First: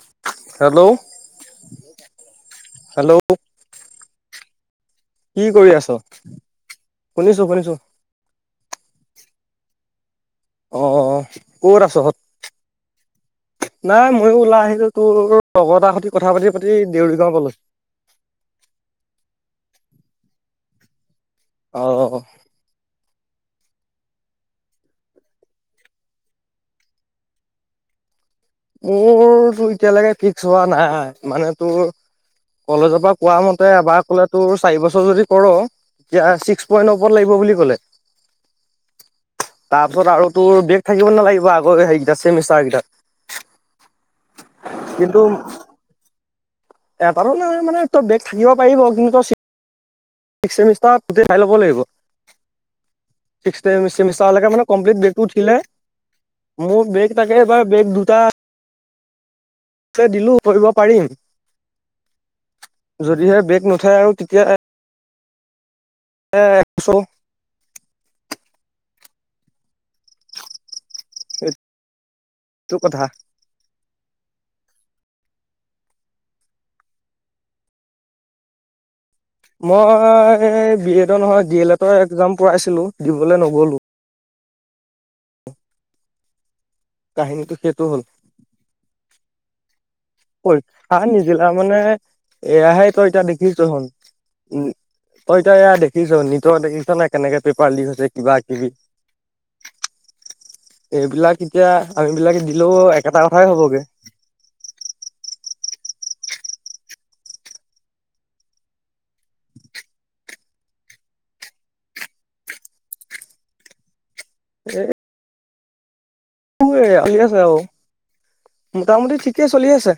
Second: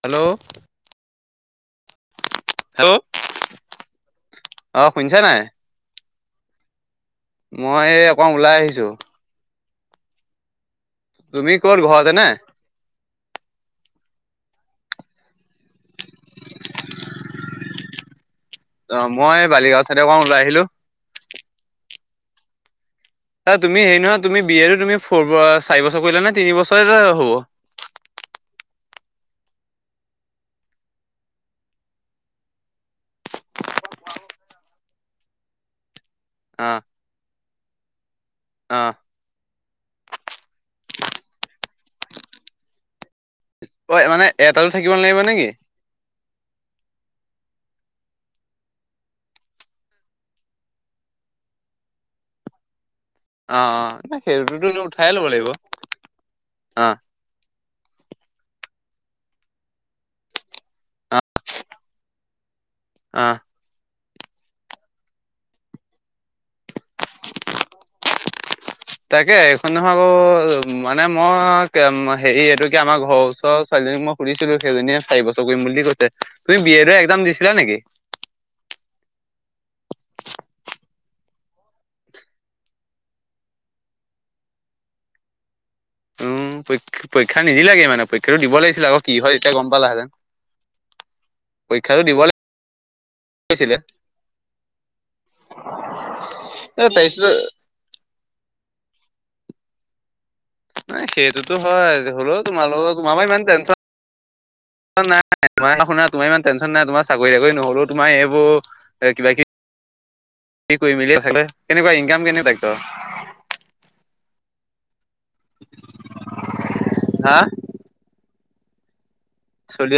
Hello! Hello! Hello! অঁ শুনিছা নাই? কি কৰি আছ? শুনিছো শুনিছো মই এই অকমান ওলাই আহিছোঁ। অঁ তুমি ক'ত ঘৰতে আছত? নে নাই ময়ো ওলাই আহিলো তোৰ লগৰ এটা সৈতে কথা পাতি পাতি দেউৰী গাঁও পালোহি। অঁ মই বালিগাঁও চাইডৰকণ ওলাই আহিলো। অঁ! তুমি হেৰি নহয় তুমি বিয়টো তুমি ফৰ চাৰি বছৰ কৰিলো নে তিনি বছৰে যে হ'ব। মোৰ তো এতিয়ালৈকে ফিক্স হোৱা নাই মানে তোৰ- কলেজৰ পৰা কোৱা মতে এবাৰ কলে তোৰ চাৰি বছৰ যদি কৰ - এতিয়া ছিক্স পইণ্টৰ ওপৰত লাগিব বুলি ক'লে। অঁ! তাৰ ওপৰত আৰু তোৰ বেগ থাকিব নালাগিব আগৌ চেমিষ্টাৰ কেইটাত। অঁ মানে এটাটো থাকিব নালাগিব নেকি? এতাতো নহয় মানে তই বেগ থাকিব পাৰিব কিন্তু ত- চিক্স ছেমিষ্টাৰ গোটেইাই হ'ব লাগিব। অ অ চিক্স ছেমিষ্টাৰ সেইটোতো কমপ্লিট উঠাই ল'ব লাগিব বগে অ মোৰ বগে তাকে এবাৰ বেগ দুটা- দিলো কৰিব পাৰিম অ অ যদিহে বেগ নথায় আৰু তেতিয়া- একশো- তাকে এইখন নহয় ব, মানে মই হেৰি এইটো কি আমাৰ ঘৰৰ ওচৰত। ছোৱালীজনী মই সুধছিলো, সেইজনীয়ে চাৰি বছৰ কৰিম বুলি কৈছে, তুমি বি এদো একজাম দিছিলা নেকি? মই বি এডৰ নহয়, ডি এল এডৰ একজাম পোইছিলো দিবলৈ নগলো। উমঁ, পৰীক্ষা কাহিনীটো নিদিলা সেইটো লাগে হ'ল মানে পৰীক্ষাতো দিব লাগিছিলে আক কি হয় তেতিয়া গম পালাহেতেন। পৰীক্ষা নিদিলা মানে এয়াহে তই এতিয়া দেখিছোঁ লাগিছিলে হুন। উমঁ, তই এতিয়া এয়া দেখিছ নিটৰ দেখিছ নে, তাৰপিছত কেনেকে পেপাৰ লিক হৈছে। কিবা কিবি- এইবিলাক সেইটোতো এতিয়া হয় আৰু হ'লেও আমিবিলাকে দিলেও তোমালোকৰ তোমাৰ একেটা পৰা ইমান কথাই টেনচন হ'বগে। নাই তুনা তোমাৰ ইমান টেনশ্যন নাই তোমাৰ চাকৰি চাকৰি নহ'লেও তোমাৰ এইবোৰ- কিবা কিবি কৰি মেলি থাকিলে কেনেকুৱা ইনকাম কেনেকুৱা ইহঁতৰ ভে হুৱে ঠিক আছে হা আৰু। মোটামুটি ঠিকেই চলি আছে।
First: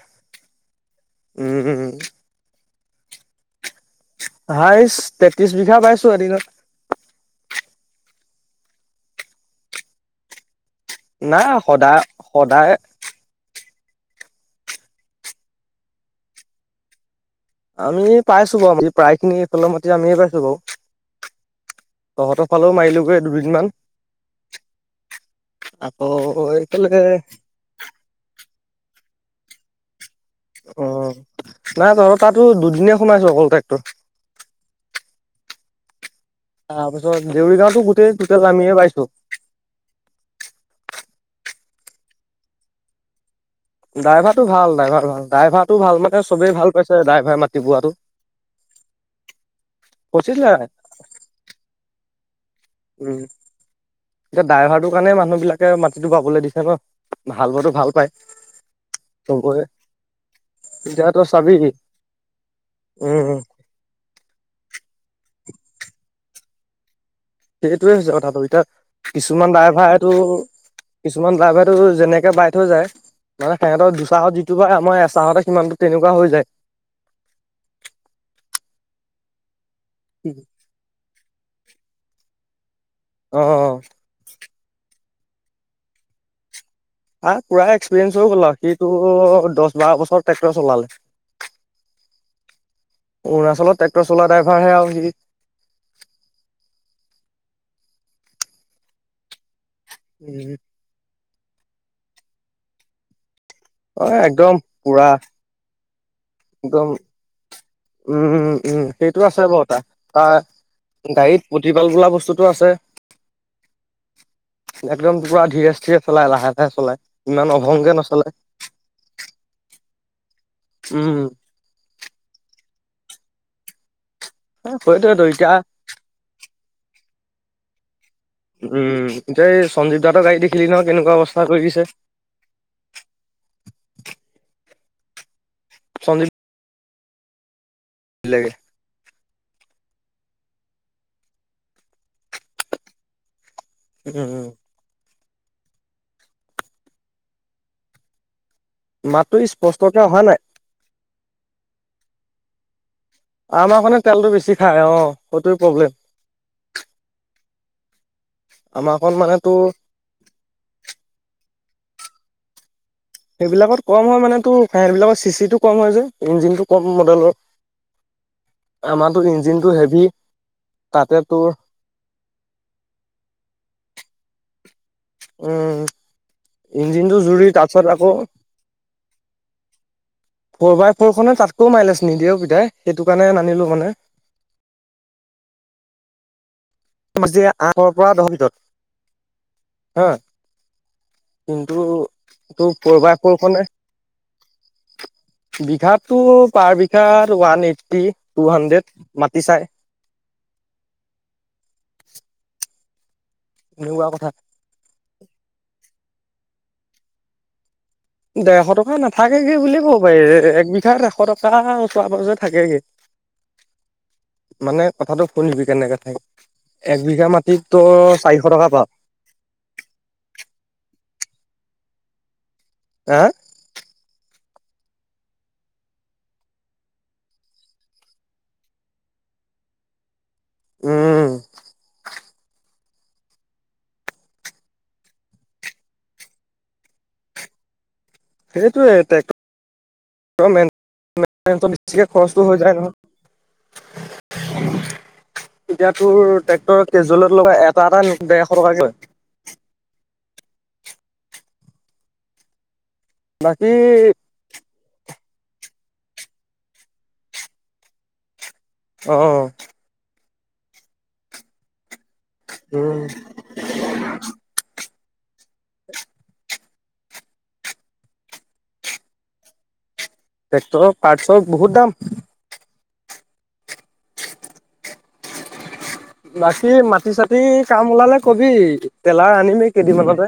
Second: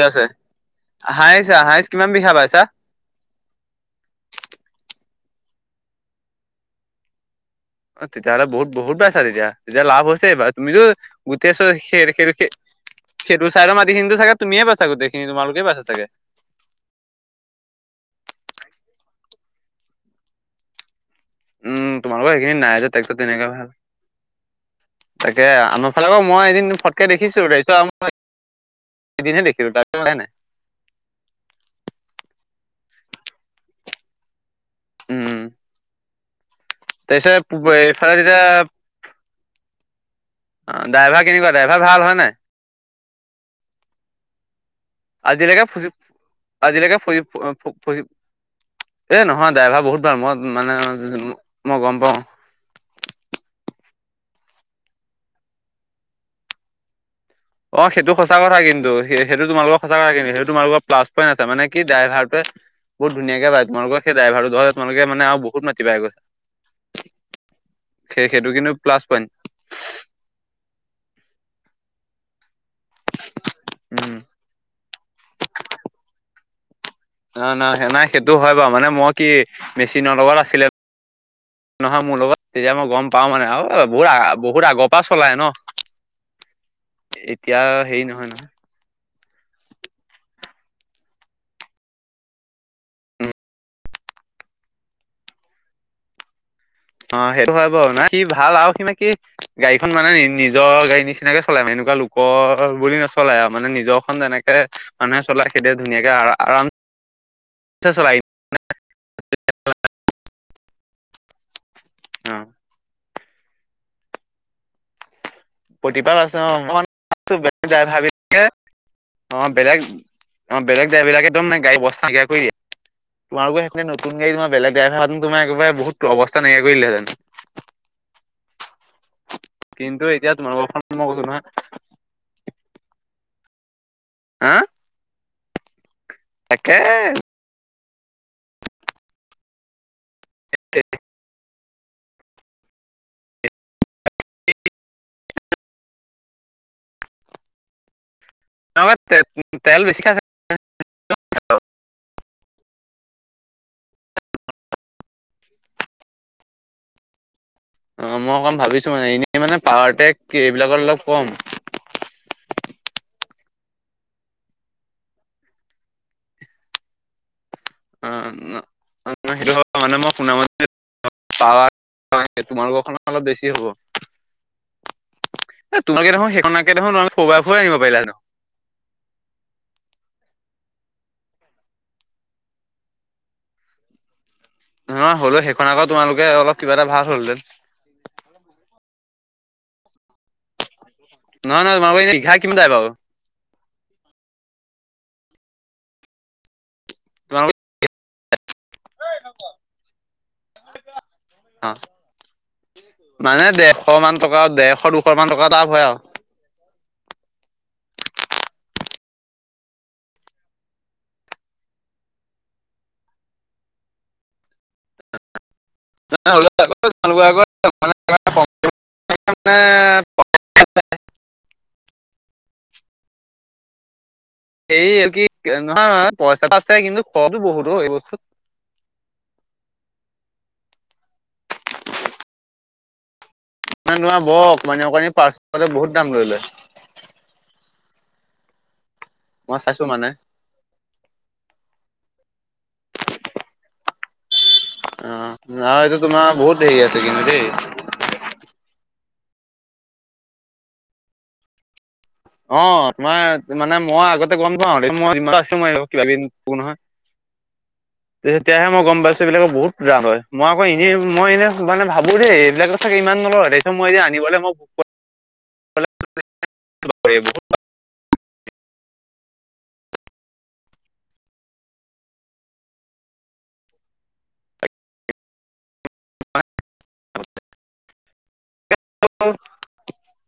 হাইচ উম হাইচ উম। কিমান বিঘা পাইছা? হাইছ তেত্ৰিশ বিঘা বাইছু এদিনত। অ তেতিয়াহ'লে বহুত বহুত বাইছা তেতিয়া। তেতিয়া লাভ হৈছে এইবাৰ। তুমিতো নাই গোটেই চ সদায় খেৰ খেৰ হে- সদায় সেইটো ছাইডৰ মাটিখিনি ত ছাগে তুমিয়েই পাইছা গোটেইখিনি তোমালোকে বাইছা ছাগে? আমি পাইছু বাৰু এই প্ৰায়খিনি এইফালৰ মাটি আমিয়েই পাইছো বাৰু। উম, তোমালোকৰ তহঁতৰ সেইখিনি নাই ফালেও যে ট্ৰেক্টৰ মাৰিলোগে তেনেকে ভাল দুদিনমান। তাকে আমাৰ আকৌ ফালে বাও মই এদিন এইফালে ফটকে দেখিছু যিহেতু আমা- ৰ এদিনহে দেখিলোঁ তাৰ পিছত দেখাই মাই। অঁ, নাই তহঁতৰ তাতো দুদিনেহে সোমাইছোঁ অকল ট্ৰেক্টৰ। উম। তাৰপিছত তাৰ দেউৰি গাঁওতো পিছত গোটেই ফালে টোটেল তেতিয়া- আমিয়ে পাইছো অ ড্ৰাইভাৰ কেনেকুৱা ড্ৰাইভাৰ ভাল হয় নাই? [unintelligible] ড্ৰাইভাৰটো ভাল ড্ৰাইভাৰ ভাল আজিলৈকে ড্ৰাইভাৰটো ফুচি ভাল মানে চবেই ভাল আজিলৈকে পাইছে ফু ড্ৰাইভাৰ মাটি বৱটো। ফুচি এ নহয় ড্ৰাইভাৰ বহুত ভাল। ফচিলে মই মানে মই গম পাওঁ। উম। এই ড্ৰাইভাৰটো কাৰণে মানুহ বিলাকে মাটিটো বাৱলৈ দিছে ন। ভাল পোৱাটো অ ভাল পায় সেইটো সঁচা কথা কিন্তু, সেইটো চবৰে তোমালোকৰ সঁচা কথা কিন্তু। সেইটো তোমালোকৰ প্লাছ এতিয়া তই পইণ আছে চাবি মানে কি ড্ৰাইভাটোৱে- বহুত উম ধুনীয়াকে বাই তোমালোকৰ সেই ড্ৰাইভাৰলে তোমালোকে মানে আৰু বহুত মাটি পাই গৈছে। সেইটোয়ে হৈছে কথাটো এতিয়া। কিছুমান ড্ৰাইভাৰেটো কিছুমান ড্ৰাইভাৰেটো যেনেকে বাই- হৈ যায়। মানে সিহতৰ উম দুচাহত যিটো বাই আমাৰ এচাহতে সিমানটো তেনেকুৱা হৈ যায়। নাই নাই স নাই সেইটো হয় বাৰু। মানে মই কি মেচিন লগত আছিলে- নহয় মোৰ লগত তেতিয়া মই গম পাও মানে অ বহুত আ বহুত আগ- পা চলাই ন। তাৰ এতিয়া পুৰা হেৰি এক্সপিৰিয়েঞ্চ নহয় হৈ গ'ল নহয় আৰু। সিটো দহ বাৰ বছ ট্ৰেক্টৰ চলালে। অৰুণাচলত ট্ৰেক্টৰ চলোৱা ড্ৰাইভাৰ হে আৰু সি। অ সেইটো হয় বাৰু। না সি ভাল আৰু সি গাড়ীখন মানে নিজৰ গাড়ী নিচ- চিনাকে চলাই। এনেকুৱা লোকৰ বুলি নচলায় মানে নিজৰ অ খন একদম যেনেকে পুৰা মানুহে চলাই- সেইটো ধুনীয়াকে আৰা- একদম উম উম সেইটো আছে বাৰু তাৰ। তাৰ- গাড়ীত প্ৰতিপাল বোলা অ বস্তুতটো আছে একদম পোৰা- ধিৰে স্থিৰে প্ৰতিপাল চলাই আছে লাহে লাহে অ চলায় ইমান অভংগে ড্ৰাইভাৰ নচলায়। বিলাকে অ বেলেগ অ বেলেগ ড্ৰাইভাৰ উম বিলাকে একদম গাড়ী অবস্তা বেয়া কৰি দিয়ে। তোমালোকৰ সেইখনে নতুন গাড়ী তোমাৰ বেলেগ ড্ৰাইভাৰ আনি সেইটোৱেতো তোমাৰ এতিয়া একেবাৰে বহুত অৱস্থা নাইকিয়া কৰিলেহেঁতেন। উম এতিয়া এই সঞ্জীৱ দাৰ এতিয়া গাড়ী দেখিলি তোমালোকৰখন ন মই কেনেকুৱা কৈছো নহয় অৱস্থা কৰি দিছে। হা? চঞ্জি- তাকে। দিলেগে। এক উম। নহয় মাতটো তেল স্পষ্টকে বেছি অহা খাইছে নাই। আমাৰখনে তেলটো বেছি খাই, অ' সেইটো প্ৰব্লেম। অ' মই অকণ ভাবিছো মানে, আমাৰখন এনেই মানে তোৰ পাৱাৰটেক এইবিলাকৰ অলপ কম। সেইবিলাকত কম হয় মানেতো ফাইবিলকৰ চি চিটো কম হয় যে ইঞ্জিনটো কম মডেলৰ। অ আমাৰতো সেইটো ইঞ্জিনটো মানে হেভি তাতে তোৰ হয় তোমালোকৰ খনৰ অলপ বেছি হ'ব। এ উম তোমালোকে দেখোন সেইখনতকে দেখোন তোমলোকে ইঞ্জিনটো ফ'ৰ জুৰি বাই ফ'ৰ আনিব তাৰপিছত পাৰিলা আকৌ হয় [unintelligible] ফ'ৰ বাই ফ'ৰখনে তাতকৈও মাৰিলে চোন নিদিয়ে অ' পিতাই সেইটো কাৰণে নানিলোঁ মানে। নহয় হ'লেওঁ সেইখন আকৌ তোমালোকে অলপ কিবা এটা ভাল খুব হ'লহেতেন বেছি আঠৰ পৰা দহ ভিতৰত হা নহয় কিন্তু নহয় তোমালোকৰ এনে বিঘা কিমান যায় তোৰ বাৰু ফ'ৰ বাই ফ'ৰ খনে বিঘাটো পাৰ বিঘাত তোমালোক ওৱান এইটটি টু হাণ্ড্ৰেড, মাটি চাই। অ' মানে ডেৰশ এনেকুৱা মান কথা। টকা ডেৰশ দুশ মান টকা এটা আপ হয় আও ডেৰশ টকা নাথাকেগে বুলি ক'ব পাৰি, এক বিঘা এশ টকা ওচৰে পাজৰে থাকেগে। মানে কথাটো শুনিবি কেনেকে থাকে, হ'লেও আকৌ এক তোমালোকৰ বিঘা আকৌ মাটিত তই চাৰিশ টকা পাৱ। [unintelligible] হে এই কি নহয় পইচাটো আছে কিন্তু খৰছো বহুত অ এই বস্তুত। উম মানে তোমাৰ বৰ অকনি অকনি পাৰ্টছবোৰত বহুত দাম লৈ লয়। সেইটোয়ে, টে মই চাইছো মানে তোমাৰ মণ্টেনেঞ্চত বেছিকে খৰচটো হৈ যায় নহয়। অ আৰু এতিয়া এইটো তোমাৰ তোৰ বহুত হেৰি ট্ৰেক্টৰ আছে কিন্তু কেজুৱেলত দেই লগা এটা এটা ডেৰশ টকাকে লয় অ' তোমাৰ বাকী মানে মই আগত [unintelligible] গ'ম পাইছো এইবিলাকৰ অ বহুত লাভ হয়, মই আকৌ এনেই মই এনেই মানে ভাবো দেই এইবিলাকত উম চাগে ইমান নলয়। মই যে আনিবলৈ মই [unintelligible] ট্ৰেক্টৰৰ পাৰ্টছৰ বহুত দাম। বাকী মাটি চাতি কাম ওলালে ক'বি, ট্ৰেলাৰ আনিমেই কেইদিনমানতে।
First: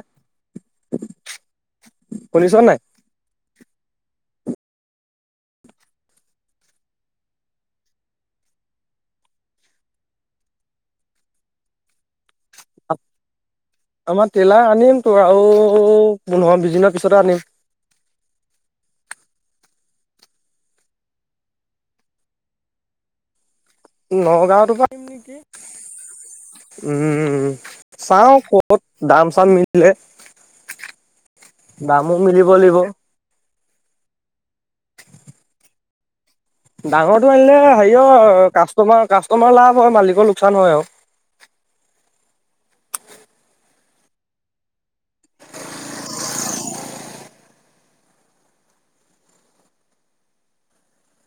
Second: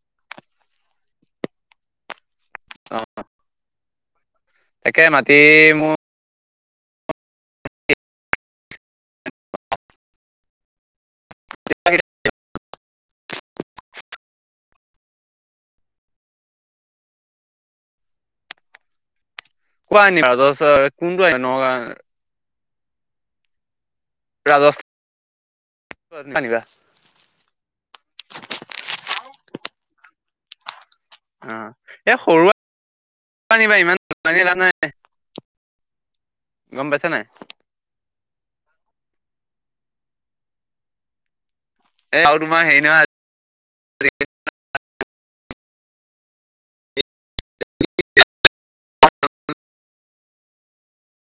শুনিছ নাই অ' তাকে মাটি মোৰ [unintelligible] আমাৰ ট্ৰেইলাৰ আনিম তোৰ আৰু পোন্ধৰ বিছ দিনৰ পিছতে আনিম। ক'ৰ পৰা আনিবি বাজাজৰ, কোনটো আনিবি নগাঁৱৰ নগাঁওতো পৰা ৰাজস্থান আনিবা উম চাঁও ক'ত দাম চাম মিলে দামো মিলিব লাগিব। দামী আনিবা ইমান ক'মদামী লাভ নাই। গম পাইছা নাই ডাঙৰটো আনিলে হেৰি অ কাষ্টটমাৰ কাষ্টটমাৰ লাভ হয় মালিকৰ লোকচান হয় আও এ আৰু তোমাৰ হেৰি নহয়। [unintelligible]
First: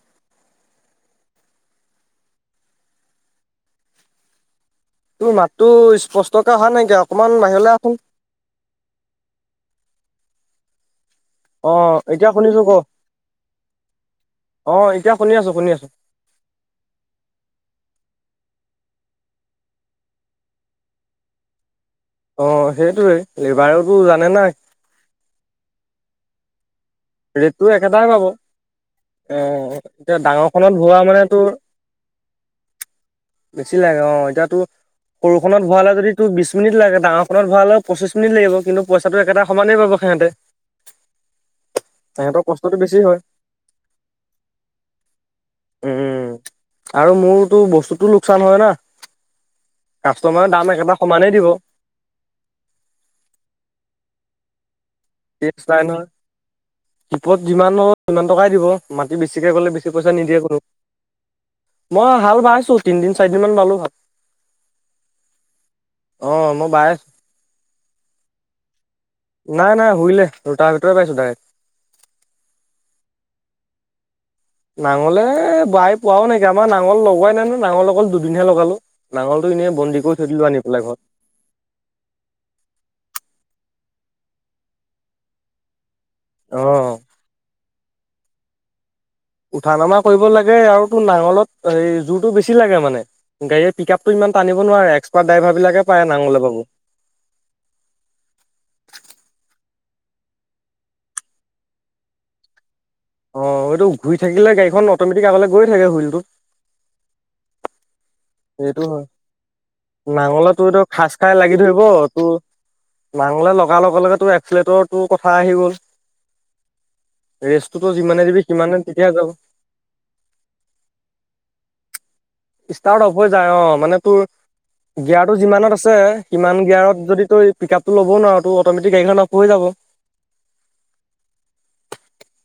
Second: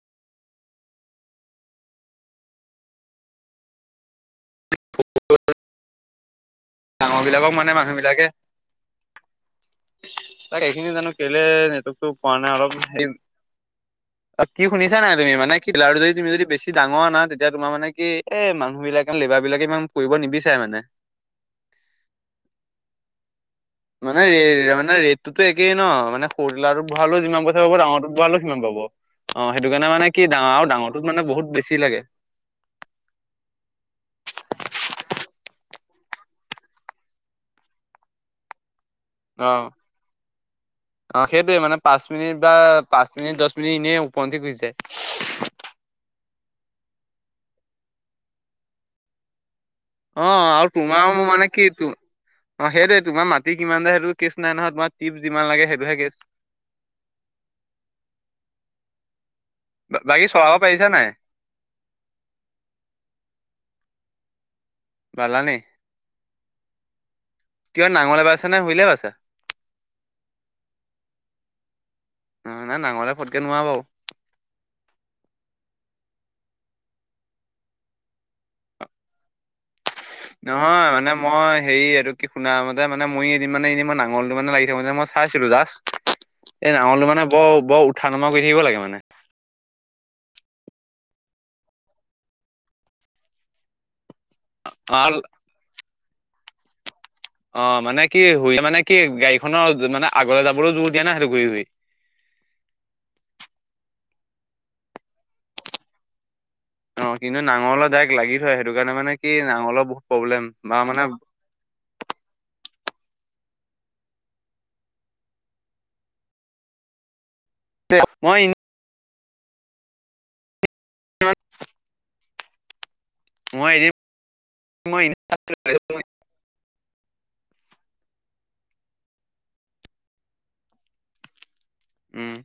তোৰ মাতটো স্পষ্টকে অহা নাই ডাঙৰ বিলাকক মানে, মানুহ বিলাকে তাক এইখিনি জানো। কেলে অ', নেটটো এতিয়া পোৱা নাই। শুনিছো অলপ ক। হে কি, অ', শুনিছা নাই এতিয়া তুমি? শুনি আছো মানে শুনি আছো কিলাৰ যদি তুমি যদি বেছি ডাঙৰ আনা, তেতিয়া তোমাৰ মানে কি, এ মানুহ বিলাকে লেবাৰ বিলাকে ইমান কৰিব নিবিচাৰে মানে। অ', সেইটোৱে লেবাৰত মানে, মানে ৰেটটোতো একেই ন। মানে [unintelligible] ভৰালেও যিমান ৰেটটো পইচা পাব, একেটাই ডাঙৰটোত ভৰালেও সিমান পাব। অ', এ সেইটো কাৰণে মানে এতিয়া কি, ডাঙৰ আৰু ডাঙৰখনত ভৰোৱা ডাঙৰটোত মানে তোৰ বহুত বেছি লাগে। বেছি লাগে অ'। এতিয়াতো সৰুখনত ভৰালে যদি, তোৰ বিশ মিনিট লাগে। ডাঙৰখনত ভৰালে পঁচিশ মিনিট লাগিব কিন্তু পইচাটো একেটা অ সমানেই পাব সিহঁতে অ' সেইটোৱে মানে, পাঁচ মিনিট তেহেঁতৰ বা কষ্টটো বেছি পাঁচ হয় মিনিট, দহ মিনিট এনেই উপৰঞ্চি গুচি যায়। উম আৰু মোৰটো বস্তুটো লোকচান হয় না। অ' কাষ্টমাৰে দাম আৰু একেটা তোমাৰ আৰু মোৰ সমানেই দিব মানে কি তোৰ, সেইটোৱে তোমাৰ মাটি কিমান যে সেইটো কেছ নাই নহয় তোমাৰ কিমান লাগে সেইটোহে কেচ। তিপত যিমান হয়, সিমান টকাই দিব। মাটি বেছিকে গ'লে বেছি পইচা বাকী নিদিয়ে চলাব কোনো। পাৰিছা নাই? মই হাল বাইছো। তিনদিন চাৰিদিনমান বালো হাল। বালা নি? অ মই বাই আছো কি নাঙলে বাইছা নে হুইলে বাইছা? নাই, নাই হুইলে। ৰুতাৰভেটাৰ বাইছো ডাইৰেক্ট। উম নাঙলে ফটকে নোৱাৰে বাৰু। নাঙলে বাই পোৱাও নাইকিয়া, আমাৰ নাঙল লগোৱাই নাই ন। নাঙল অকল দুদিনহে লগালো। নাঙলটো এনেই বন্দী কৰি থৈ দিলো আনি পেলাই নহয় ঘৰত মানে মই হেৰি, এইটো কি শুনা মতে মানে মই এদিন মানে এনে মই নাঙলটো মানে লাগি থাকে যে, মই চাইছিলো জাষ্ট। এই অ নাঙলটো মানে বৰ, বৰ উঠা নমা কৰি থাকিব লাগে মানে। উঠা নামা কৰিব লাগে। আৰু তোৰ নাঙলত এই জোৰটো বেছি লাগে মানে। গাড়ীয়ে পিক আপটো ইমান টানিব নোৱাৰে। অ এক্সপাৰ্ট ড্ৰাইভাৰবিলাকে পাৰে নাঙলে বাব। অ', মানে কি, হুইলে মানে কি, গাড়ীখনৰ মানে আগলৈ যাবলৈ জোৰ দিয়ে ন, সেইটো ঘূৰি ঘূৰি অ', এইটো ঘূৰি থাকিলে গাড়ীখন অ'মেটিক আগলৈ গৈ থাকে হুইলটো। অ' কিন্তু নাঙলৰ ডাইৰেক্ট লাগিব সেইটো হয়। নাঙলে তোৰ বা এইটো মানে খাজ খাই লাগি ধৰিব তোৰ নাঙলে লগাৰ লগে লগে তোৰ, এক্সিলেটৰটোৰ কথা আহি গ'ল। ৰেষ্টটোতো যিমানে মই দিবি, সিমানে তেতিয়াহে যাব। ষ্টাৰ্ট অফ হৈ যায়, মই অ'। এদিন মানে তোৰ মই গিয়াৰটো যিমানত আছে সিমান গিয়াৰত যদি তই পিক আপটো ল'ব নোৱাৰ, তেতিয়া অট'মেটিক গাড়ীখন অফ হৈ যাব। উম।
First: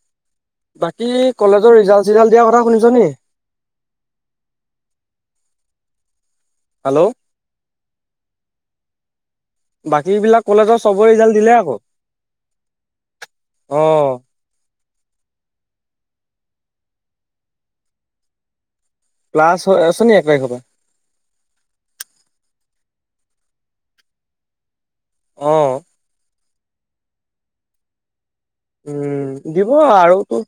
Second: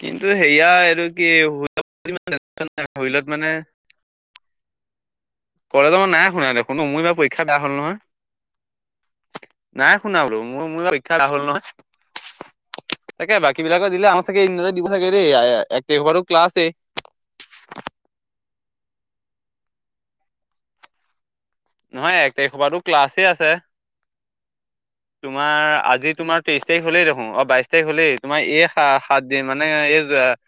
কিন্তু সেয়া, বাকী এইটো কি, কলেজৰ ৰিজাল্ট চিজাল্ট দিয়া কথা [unintelligible] শুনিছ নি? হুইলত মানে কলেজৰ মই নাই শুনা দেখোন। মোৰ হেল্ল'। এইবাৰ পৰীক্ষা বেয়া হ'ল নহয়। নাই বাকী শুনা বোলো। বিলাক মোৰ কলেজৰ মোৰ চবৰ পৰীক্ষা বেয়া ৰিজাল্ট হ'ল দিলে আকৌ নহয়। তাকে বাকী অ বিলাকৰ দিলে। আমাৰ তাকে [unintelligible] দিব লাগে দেই। এক তাৰিখৰ পৰাটো ক্লাছেই। ক্লাছ আছে নি এক তাৰিখৰ পৰা? নহয়, এক তাৰিখ পৰাটো ক্লাছে আছে। অ তোমাৰ, আজি তোমাৰ তেইশ তাৰিখ হ'লেই দেখোন। অ' বাইশ তাৰিখ হ'লেই। তোমাৰ এক উম, দিব আৰু। তোৰ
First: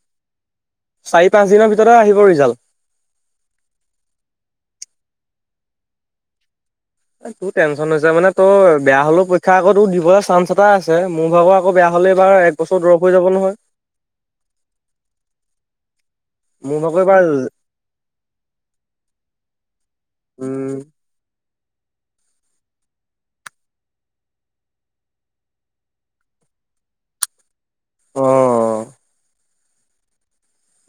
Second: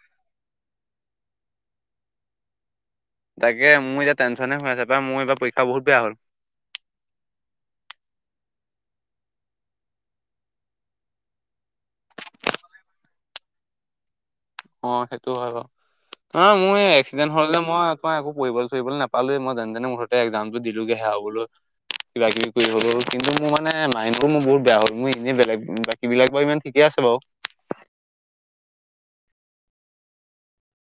চাৰি পাঁচ দিনৰ ভিতৰতে আহিব ৰিজাল্ট। তাকে, মোৰ এতিয়া টেনচনে হৈ আছে পায়। মোৰ এইবাৰ পৰীক্ষা বহুত বেয়া হ'ল। তোৰ টেনশচন হৈছে মানে তোৰ বেয়া হ'লেও পৰীক্ষা আকৌ তোৰ দিবলৈ চান্স এটা আছে। মোৰ ভাগৰ আকৌ বেয়া হ'লে এইবাৰ একবছৰ ড্ৰপ হৈ যাব নহয়। অ, সেইটো হয় বাৰু। অ', মোৰ এই ভাগৰ এইবাৰ এক্সিডেণ্ট হ'ল লে, মই তোমাৰ একো পৰিয়াললৈ ফুৰিবলৈ নাপালোঁৱে। মই যেনে যেনে মোৰ ঘৰ, একজামতটো উম দিলোঁ লগে, চে' হ'ব। কিবা কিবি কৰি হ'লো। কিন্তু মোৰ মানে মাইণ্ডো বহুত বেয়া হ'ল। মোৰ এনেই বেলেগ বাকীবিলাক বাৰু ইমান ঠিকে আছে বাও। অ,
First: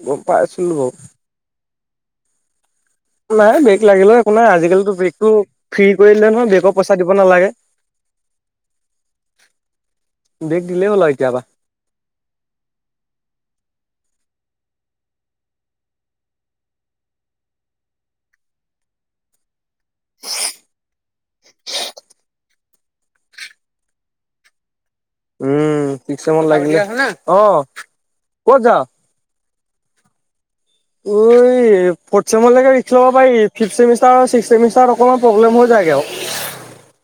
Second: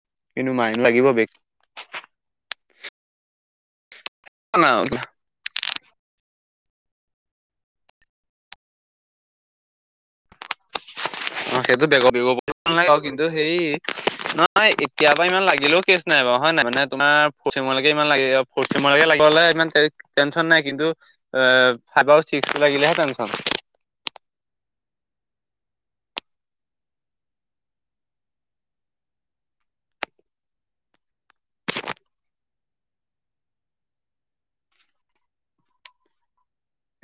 গম পাই কিন্তু আছিলো মাইন বাও। লাগিব বেগ নাই ব্ৰেগ লাগিলে একো নাই, আজিকালিতো ব্ৰেগতটো ফ্ৰী কৰি দিলে নহয়, ব্ৰেগৰ পইচা দিব নালাগে। বেগ দিলেও লয় কেতিয়াবা। অ সেইটো বেগৰ বেগ নাগে কিন্তু হে নহয় এতিয়াৰা ইমান লাগিলেও কে। নাই বাৰ, হয় নাই। মানে তোমাৰ ফ'ৰ্থ চেমলৈকে ইমান লাগিব। ফ'ৰ্থ চেমলৈকে লাগে হ'লে। টেনচন নাই কিন্তু অ ফাইভ আৰু ছিক্স টো লাগিলেহে টেনচন। উম ঠিকছে মন লাগিলে, অ কত যাওঁ। অইইই। ফৌৰ্থছেম ল'ব পাৰি। ফিফ্থ চেমিষ্টাৰত অকণমান প্ৰব্লেম হৈ যায়গে আৰু।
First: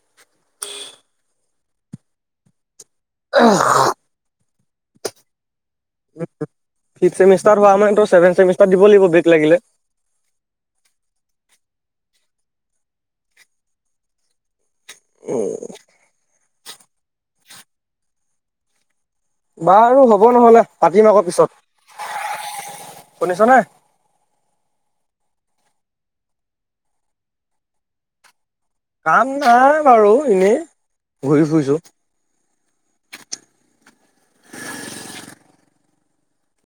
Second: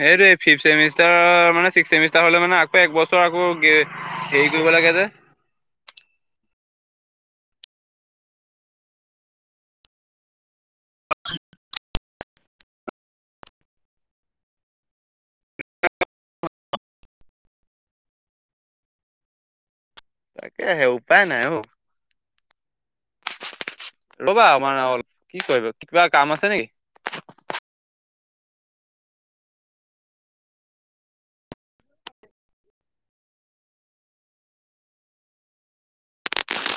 সেই দেই, ফিফ্থ চেমিষ্টাৰ মানে ছিক্সথ চেমিষ্টাৰ হ'লে মানে আকৌ এক বছৰ আকৌ। হেৰি কৰিব লাগে যে। ফিফ্থ চেমিষ্টাৰ হ'লে মানে ছেভেন্থ চেমিষ্টাৰ দিব লাগিব, বেক লাগিলে। উম। বা আৰু হ'ব নহ'লে তাকেহে পাতিম উপায় অকমান নাই অ পিছত। শুনিছ নে- ৰ'বা আমাৰ অল কি কৰিব কিবা কাম আছে নেকি- কাম নাই বাৰু এনেই ঘূৰি ফুৰিছোঁ।